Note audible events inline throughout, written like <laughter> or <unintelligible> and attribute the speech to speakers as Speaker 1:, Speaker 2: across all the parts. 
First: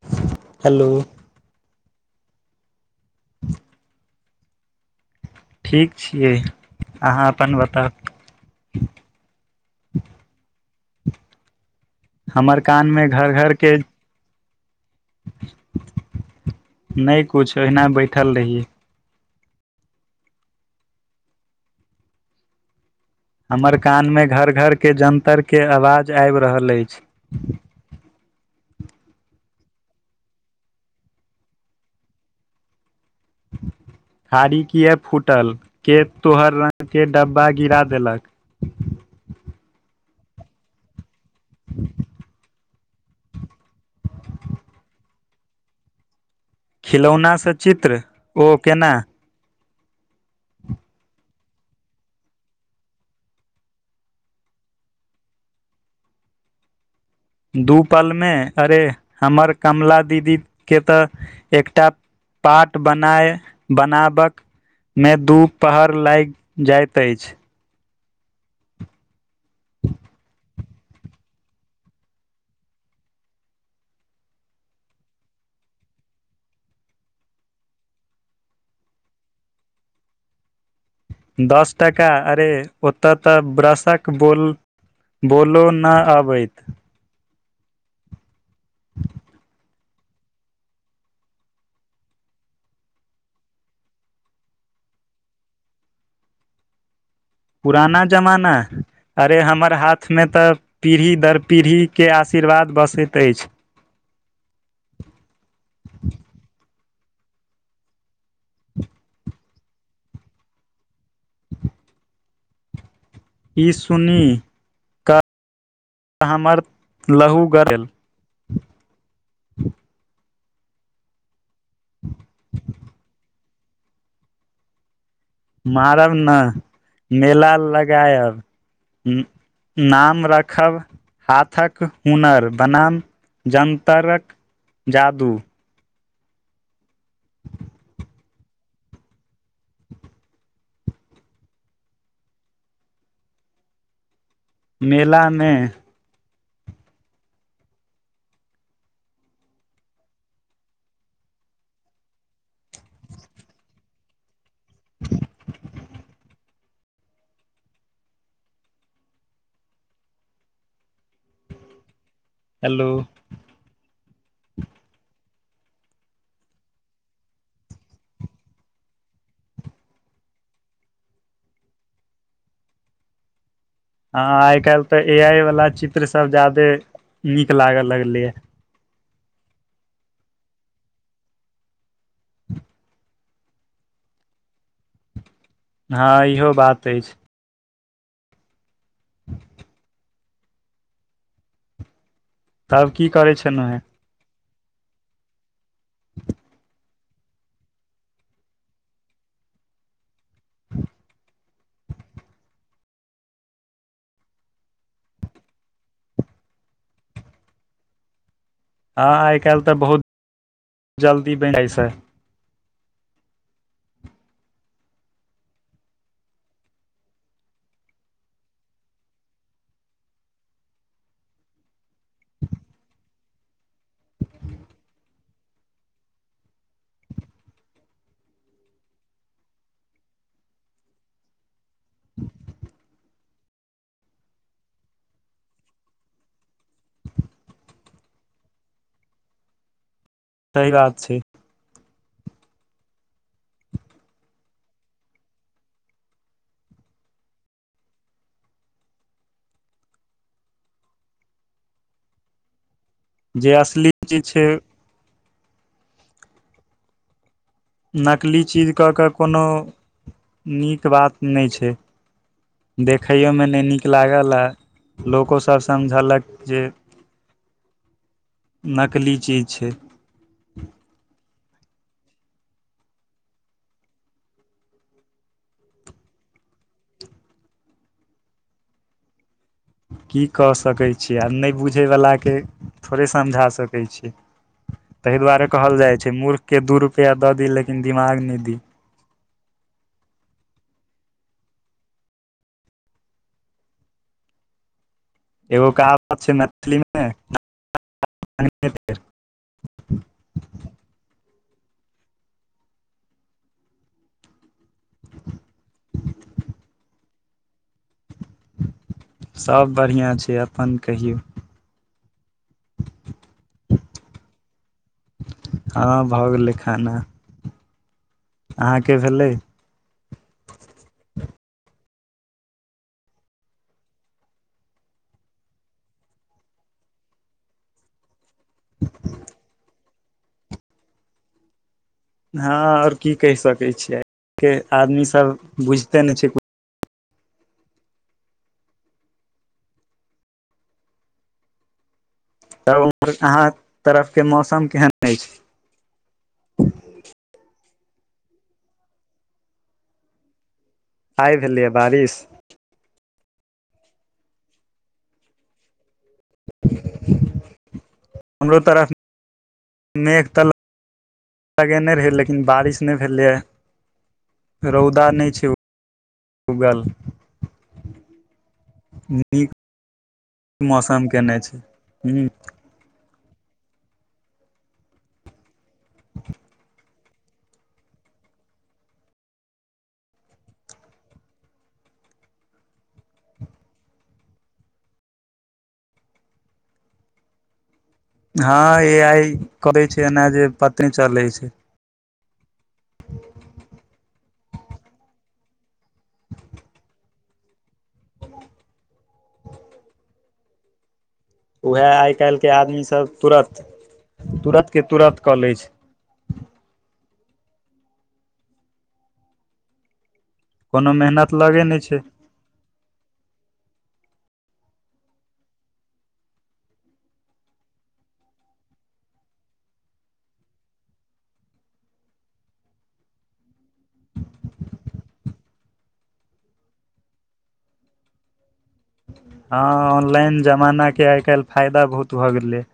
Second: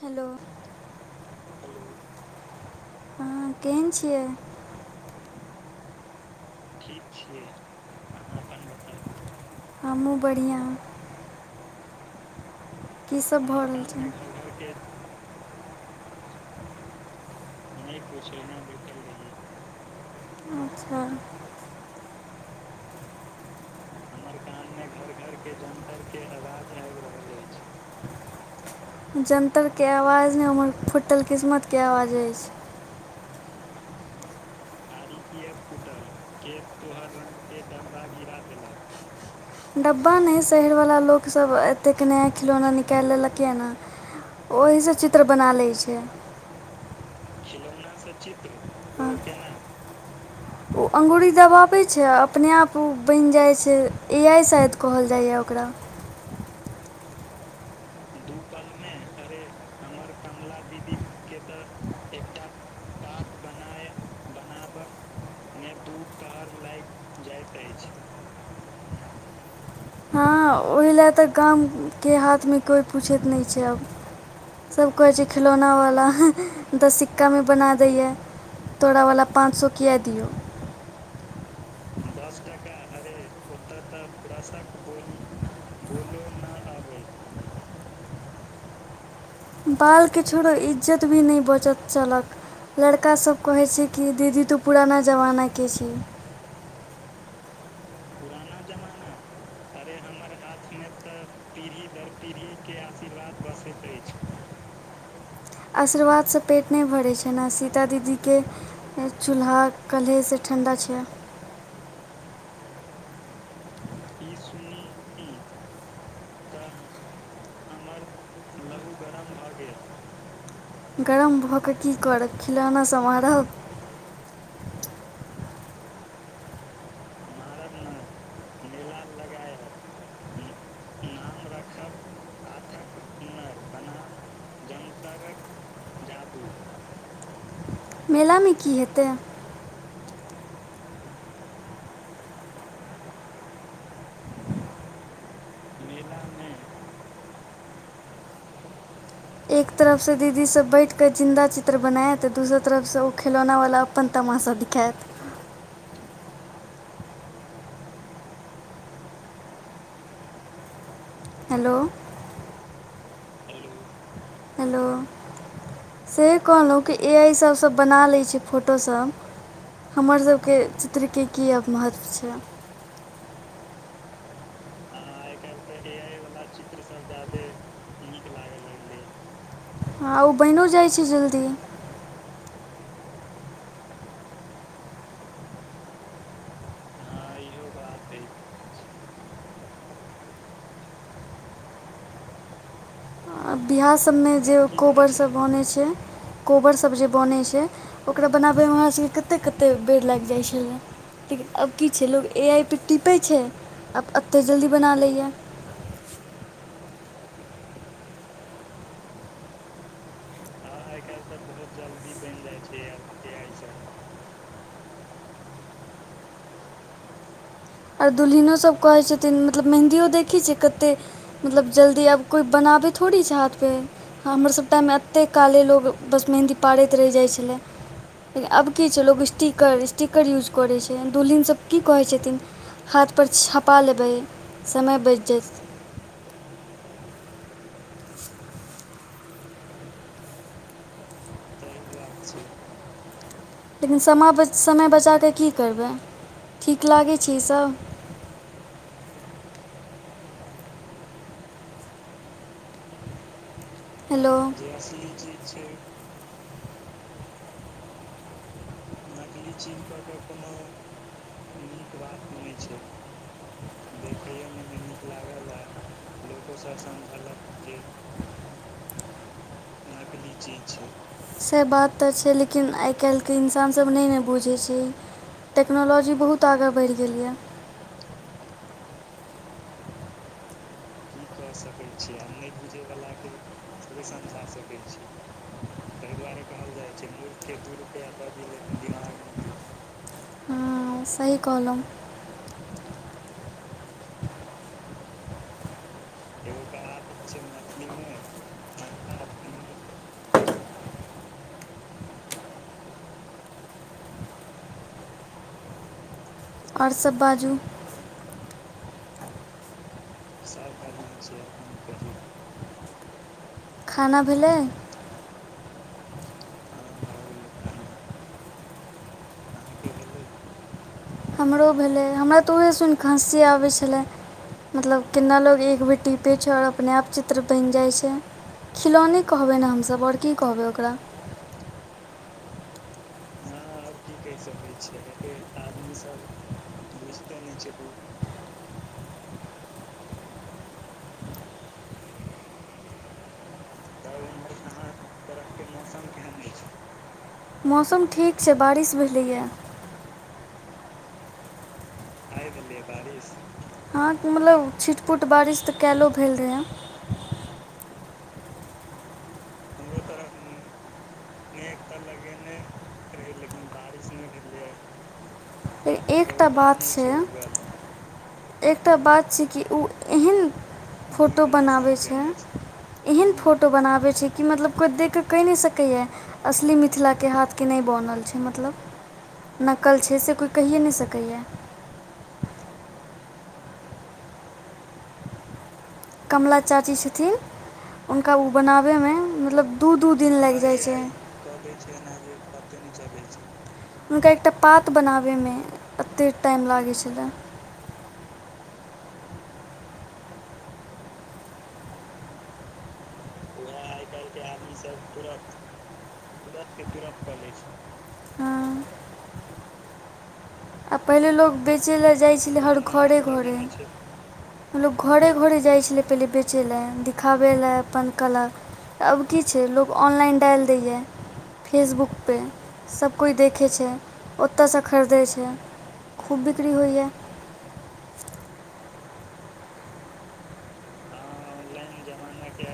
Speaker 1: Hello
Speaker 2: hello
Speaker 1: हँ केहन छियै।
Speaker 2: ठीक छियै अहाँ अपन बताउऽ
Speaker 1: हमहुँ बढ़िआँ
Speaker 2: हमर कान मे
Speaker 1: की
Speaker 2: घरऽ
Speaker 1: सब
Speaker 2: घरऽ
Speaker 1: भऽ
Speaker 2: के
Speaker 1: रहल छै
Speaker 2: नहि कुछ अहिना बैठल रहियै
Speaker 1: अच्छाऽ
Speaker 2: हमर कानमे घर ऽघरके जन्तरके आवाज आब रहल अछि
Speaker 1: जन्तर के आवाज ने हमर फुटल किस्मत के आवाज अछि
Speaker 2: भारी किए फूटल के तोहर रङ्गके डब्बा गिरा देलक
Speaker 1: डब्बा नहि शहरवला लोकसभ एतेक नया खिलौना निकैल लेलकै ह न ओहीसँ चित्र बना लैए छै
Speaker 2: खिलौनासँ चित्र ओ केना
Speaker 1: ओ अ्गूुरी दवावैय छै आ अपने आप ओ बनि जाइ छै ए आइ शायद कहल जाइए ओकरा
Speaker 2: दुू पलमे अरे हमर कमला दीदीके तऽ एकटा पाट बनाय बनाबक मे दू पहर लाग जाइत अछि ह <inaudible>
Speaker 1: हँ ओहि लए तऽ गामके हाथमे कोइ पूछैत नैयछै आब सभ कहै छै खिलौनावला तऽ सिक्कामे बना दैयए तोरावला पाँच सए किए दियौ
Speaker 2: दस टाका अरे ओतऽ तऽ ब्रशक बोल बोलऽ न आबैत
Speaker 1: बालके छोड़ो इज्जत भी नहि बचत चलक लड़का सब कहै छै कि दीदी तू पुराना जमानाके छी
Speaker 2: पुराना जमाना अरे हमर हाथमे तऽ पीढ़ी दर पीढ़ीके आशीर्वाद बसैत अछि
Speaker 1: बसैत अछि आशीर्वादसँ पेट नहि भरैत छै ने आ सीता दीदीके चूल्हा कल्हेसँ ठण्डा छै
Speaker 2: ई सुनी क हमर लहू गड़ल
Speaker 1: गरम भऽ कऽ की करब खिलौना सऽ मारब
Speaker 2: मारब नऽ मेला लगायब ह नाम रखब हाथक हुनर बनााम जन्तरक जादू
Speaker 1: मेलामे की हेतै
Speaker 2: मेलामे
Speaker 1: एक तरफसँ दीदी सब बैठ कऽ जिन्दा चित्र बनायत तऽ दोसर तरफसँ ओ खिलौना वला अपन तमासा दिखात हेलो
Speaker 2: हेलो
Speaker 1: हेलो से कहलहुँ कि ए आई सभसँ बना लै छै फोटोसभ हमर सभके चित्रके की आब महत्व छैय
Speaker 2: हँ आई काल्हि तऽ ए आई वाला चित्र सब ज्यादे नीक लागे लगले ऐ
Speaker 1: हँ ओ बनिओ जाइ छैय जल्दी
Speaker 2: हँ इहो बात अछि तब की करै छ
Speaker 1: अऽ बिआह सबमे जे कोबर सब बनै छै कोबरसब जे बनै छैय ओकरा बनाबैमे हमरा सभके कतेक -कतेक बेर लागि जाइ छलए लेकिन आब की छै लोग ए आइ पे टीपै छैय आब एते जल्दी बना लैय
Speaker 2: हँ आइ काल्हि तऽ बहुत जल्दी बनि जाइत छै
Speaker 1: आओर दुलहिनोसभ कहैत छथिन मतलब मेहन्दियो देखैत छिये कतेक मतलब जल्दी अब कोइ बनाबै थोड़ी छै हाथ पे हमरसभ टाइममे एतेक काले लोग बस मेहन्दी पारैत रहि जाइत छलै लेकिन आब की छैय लोग स्टीकर स्टीकर यूज करै छैय दुल्हिनसभ की कहैत छथिन हाथ पर छपा लेबै समय बचि जेयत
Speaker 2: सही बात छैय
Speaker 1: लेकिन सम समय बचाके की करबै ठीक लागै छैय ई सब
Speaker 2: जे असली चीज
Speaker 1: हेलो
Speaker 2: छै नकली चीज कऽ कऽ कोनो नीक बात नहि छैय देखैयोमे नहि नीक लागल आ लोकोसभ समझलक
Speaker 1: <unintelligible>
Speaker 2: जे नकली चीज छै
Speaker 1: से बात तऽ छैय लेकिन आइ काल्हिके इन्सानसब नै ने बुझै छैय टेक्नोलॉजी बहुत आगाँ बढ़ि गेलै यऽ
Speaker 2: की कऽ सकै छी आब नै बुझैवलाके थोड़े समझा सकै छी ताहि दुआरे कहल जाइ छै मूर्खके दू रुपैया दऽ दी लेकिन दिमाग नै दी
Speaker 1: हाॅं सही कहलौ
Speaker 2: एगो कहावत छै मैथिलीमे
Speaker 1: आओर सब बाजू
Speaker 2: सब बढ़िआँ छैय अपन कहियौ
Speaker 1: खाना भेलै
Speaker 2: हँ भऽ गेलै खाना अहाँके भेलै
Speaker 1: हमरो भेलै हमरा तऽ उहे सुनि कऽ हॅंसी आबै छलै मतलब केना लोग एक बेर टीपै छै आओर अपने आप चित्र बनि जाइ छै खिलौने कहबै ने हमसब आओर की कहबै ओकरा
Speaker 2: हँ आओर की कहि सकै छियै के आदमी सब बुझते नै छैय
Speaker 1: दस न छैप <unintelligible>
Speaker 2: तब उमहर अहाँ तरफके मौसम केहन अछि।
Speaker 1: मौसम ठीक छैय बारिश भेलैया
Speaker 2: आइ भेलैया बारिश।
Speaker 1: आई भेलैया बारिस हँ त मतलब छिट पुट बारिश तऽ कायलो भेल रहै
Speaker 2: हमरो तरफ नेक तल लगेने रहै लेकिन बारिश नै भेलै या रौदा नै छौ
Speaker 1: एकटा बात छै एकटा बात छै
Speaker 2: नीक
Speaker 1: कि उ एहन
Speaker 2: मौसम केने
Speaker 1: फोटो
Speaker 2: छै
Speaker 1: बनाबै
Speaker 2: हूँ
Speaker 1: छैय एहन फोटो बनाबै छैय कि मतलब कोइ देख कऽ कहि नै सक कै या असली मिथिला के हाथ के नै बनल छैय मतलब नकल छैय से कोई। कहिए नै सकैया कमला चाची छथिन हुनका उ
Speaker 2: हँ ए
Speaker 1: बनाबैमे
Speaker 2: आइ
Speaker 1: मतलब
Speaker 2: करै
Speaker 1: दू
Speaker 2: छै
Speaker 1: दू
Speaker 2: एना
Speaker 1: दिन
Speaker 2: जे
Speaker 1: लागि जाइ
Speaker 2: पते
Speaker 1: छैय।
Speaker 2: चलै
Speaker 1: छै ने जेत <unintelligible> हुनका एकटा पात बनाबैमे एते टाइम लागै छलै।
Speaker 2: उएह आइ काल्हिके आदमीसब तुरन्त तुरन्तके तुरन्त कऽ लै छैय।
Speaker 1: तुरन्त के तुरन्त क लै छैय। हां
Speaker 2: कोनो
Speaker 1: आ पहिले
Speaker 2: मेहनत
Speaker 1: लोक
Speaker 2: लगे नहि
Speaker 1: बेचय
Speaker 2: छै
Speaker 1: लए जाइ छलै हर खरे घरे। मतलब घरे घरे जाइ छलै पहिले बेचय लए दिखाबै लेए अपन कला। आब की छैय लोक ऑनलाइन डालि दैया। फेसबुकपे सबकोइ देखै छैय ओतयसँ खरीदै छैय। खूब बिकरी होइया
Speaker 2: हँ ऑनलाइन जमानाके आइ काल्हि फाइदा बहुत भऽ गेलै।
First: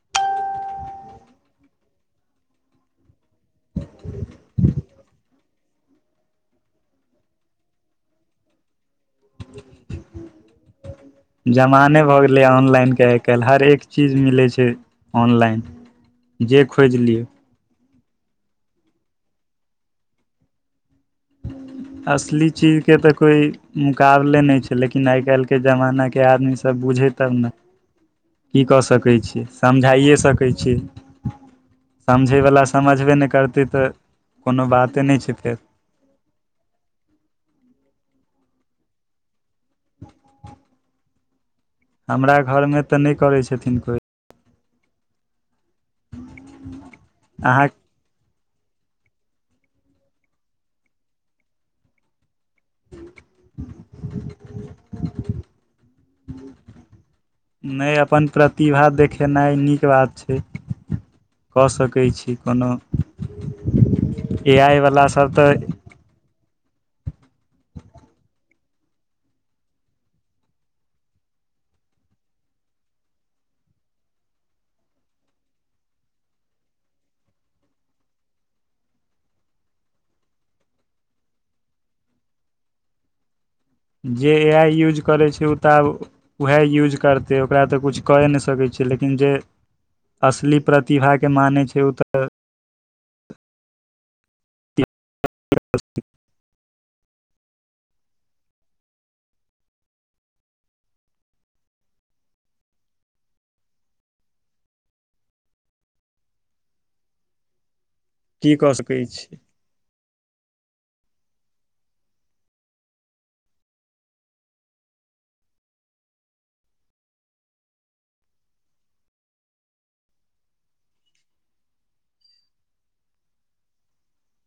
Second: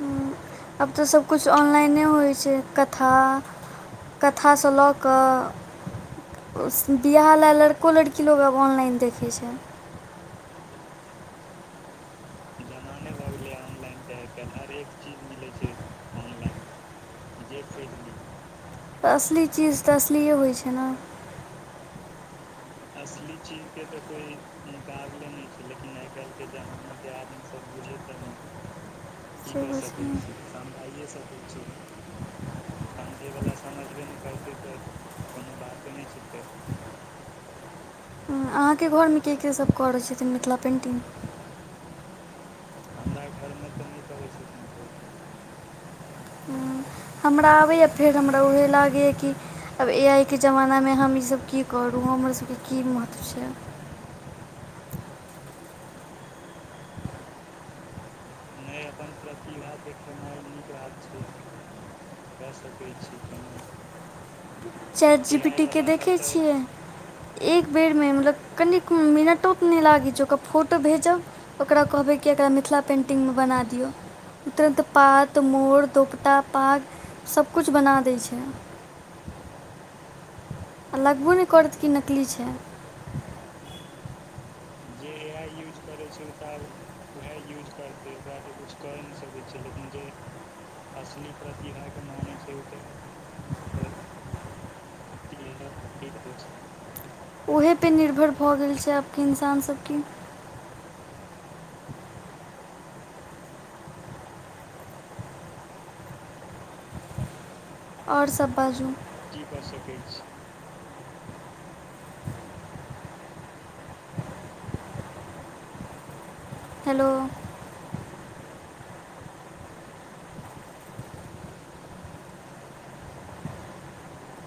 Speaker 1: हूँ आब तऽ सबकिछ ऑनलाइने होइ छैय कथा कथासँ लऽ कऽ बियाह लए लड़को लड़की लोक आब ऑनलाइन देखै छैय।
Speaker 2: जमाने भऽ गेलैया ऑनलाइनके आइ काल्हि हरेक चीज मिलै छैय ऑनलाइन। जे खोज लिय।
Speaker 1: <unintelligible> तऽ असली चीज तऽ असलिये होइ छैय न।
Speaker 2: असली चीज के तऽ कोइ मुकाबले नै छै लेकिन आइ काइल केँ ऐ जमाना केँ आदमी सब बुझे तब न <inaudible> की कऽ सकै छी।
Speaker 1: <unintelligible> सबझवला समझ
Speaker 2: समझैवला समझबे नहि करतै तऽ कोनो बाते नै छै फेर।
Speaker 1: <unintelligible> अहाँ केँ घरमे केँ केँ सब करै छथिन मिथिला पेंटिंग।
Speaker 2: हमरा घर में तऽ नै करै छथिन कोइ।
Speaker 1: हमरा
Speaker 2: अहाँ
Speaker 1: आबै ए फेर हमरा उहे लागैए कि आब ए आइ केँ जमाना में हम ई सभ की करू हमरा सब केँ की महत्व छै।
Speaker 2: <unintelligible> नै अपन प्रति तिभा देखेनै नीक बात छै कऽ सकै छी। कोनो ए आइ
Speaker 1: <unintelligible>
Speaker 2: वला
Speaker 1: चैट
Speaker 2: सब
Speaker 1: जी पी टी
Speaker 2: तऽ
Speaker 1: केँ देखे छियै। एक बेर में मतलब कनि मिनटो तऽ नै लागैत छै ओकरा फोटो भेजब ओकरा कहबै कि एकरा मिथिला पेन्टिंग में बना दियौ। तुरन्त पात मोर दोपटा पाग सभ कुछ बना दैत छैय। आ लगबो नै करत कि नकली छै।
Speaker 2: जे ए आइ यूज करै छै उऽ तऽ अब उहै यूज करतै ओकरा तऽ किछ कऽ ए नै सकै छियै लेकिन जे असली प्रतिभा केँ मानै छै ओ तऽ
Speaker 1: <unintelligible>
Speaker 2: की
Speaker 1: ओहे पर निर्भर भऽ गेल छै आब केँ इन्सान सब की। और सब
Speaker 2: कऽ
Speaker 1: बाजू
Speaker 2: सकै छी
Speaker 1: की कऽ सकै छियै <unintelligible> हेलो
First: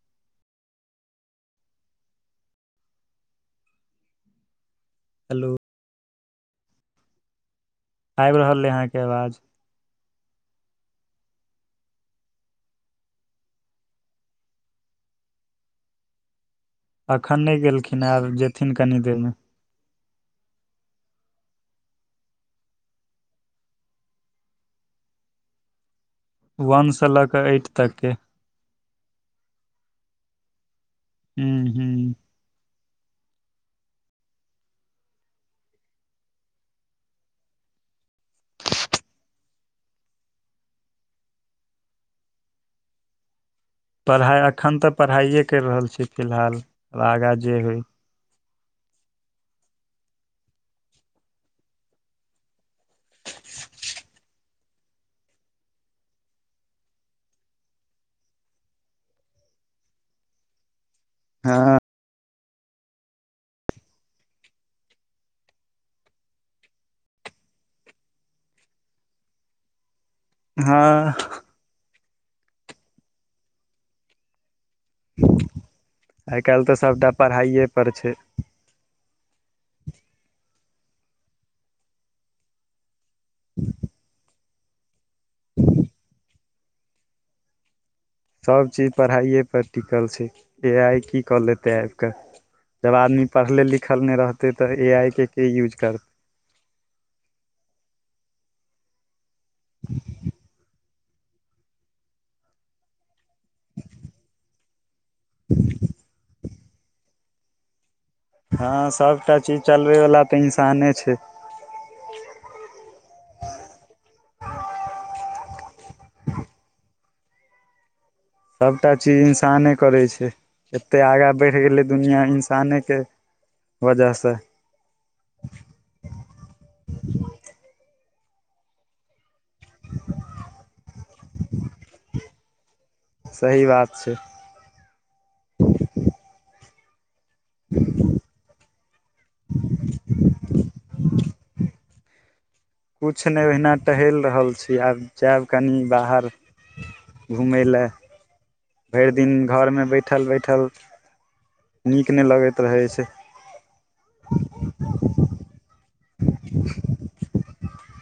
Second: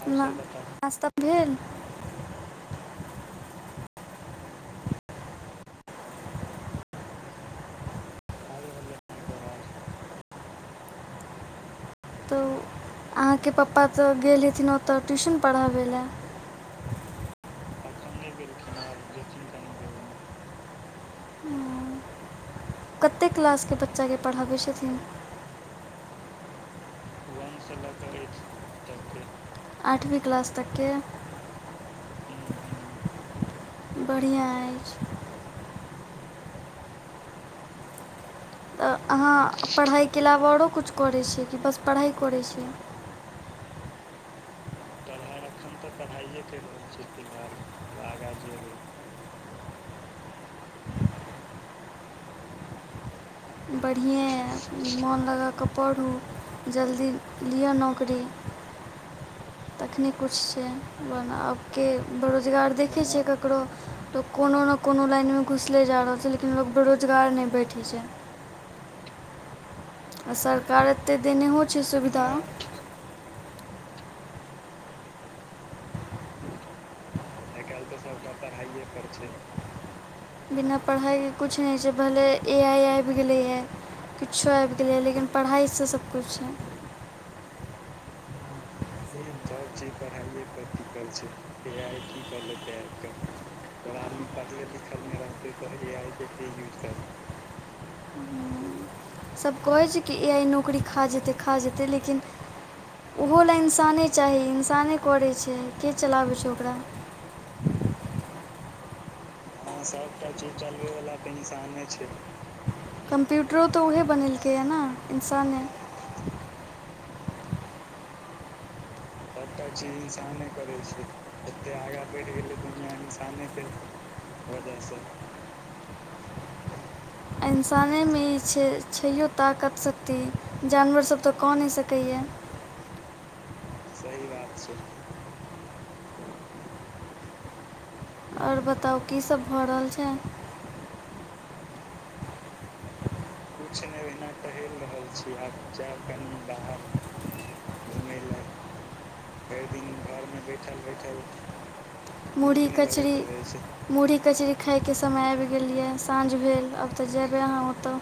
Speaker 1: <unintelligible> नास्ता भेल।
Speaker 2: हेलो आइब रहलै अहाँकेँ आवाज।
Speaker 1: तो उऽ अहाँकेँ पप्पा तऽ गेल हथिन ओतऽ ट्यूशन पड़हाबे लए।
Speaker 2: अखन नै गेलखिन आब जेथिन कनि देर में।
Speaker 1: कतेक क्लास केँ बच्चा कऽ पड़हबैत छथि।
Speaker 2: वन स लऽ कऽ एट तक के
Speaker 1: <unintelligible> अठवीं क्लास तक केँ
Speaker 2: <unintelligible>
Speaker 1: <unintelligible> बड़ियाँ ऐछ तऽ अहाँ पड़हाइ केँ अलावा औरो कुछ करै छियै कि बस पड़हाइ करै छियै।
Speaker 2: पड़हाय एखन तऽ पड़हाए कैर रहल छी फिलहाल आगाँ जे होइ।
Speaker 1: बड़हिए ए मोन लगा कऽ पड़हु जल्दी लिअ नौकरी। तखने कुछ छै बनरा अब
Speaker 2: हँ
Speaker 1: केँ बेरोजगार देखै छियै क करो तो कोनो न कोनो लाइन में घुसले जा रहल छै लेकिन लोक बेरोजगार नै बैठै छै। आ आ सरकार
Speaker 2: हँ
Speaker 1: एतै देनेहो छै सुविधा।
Speaker 2: <inaudible> आइ काइल तऽ सबटा पड़हाए पर छै।
Speaker 1: <inaudible> बिना पढ़ाई केँ कुछ नै छै भले। ए आइ आएब गेलैए किछो आएब गेलैए लेकिन पढ़ाइसँ सबकुछ छै
Speaker 2: सबचीज पढ़ाइे पर टिकल छै की ए आई की क लेते आइब के जब आदमी पढ़ले लिख लिखल नय रहतै तऽ ए आइ के के यूज करतै
Speaker 1: के के यूज करते
Speaker 2: <inaudible>
Speaker 1: सभ कहै छै कि ए आइ नौकरी खा जेतै खा जेतै लेकिन ओहो लेलए इंसाने चाही इंसाने करै छै के चलाबै छै ओकरा
Speaker 2: हँ सबटा चीज चलबे वला तऽ इंसाने छै
Speaker 1: इंसाने छै कम्प्यूटरो तऽ उहे बनेलकैए ने इंसाने
Speaker 2: सबटा चीज इन्साने करै छै एतेक आगाँ बढ़ि गेलै दुनिया इंसाने के वजह सँ <inaudible>
Speaker 1: आ इन्साने मे ई छै छयो ताकत शक्ति जानवरसभ तऽ कऽ नय सकैए या
Speaker 2: सही बात छै <inaudible>
Speaker 1: ओर बताउ की सब भऽ रहल छै
Speaker 2: किछु नय ओहिना टहेल रहल छी आब जायब कनि बाहर घूमय लए भेर दिन घर में बैठल बैठल नीक नय लगैत
Speaker 1: मुरही
Speaker 2: रहै छै
Speaker 1: कचरी मुरही कचरी खाइके समय आइब गेल यऽ साँझ भेल आब तऽ जेबै अहाँ ओतऽ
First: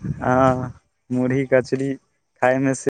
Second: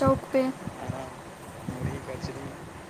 Speaker 1: चौकपर
Speaker 2: मुरही कचरी खायमे से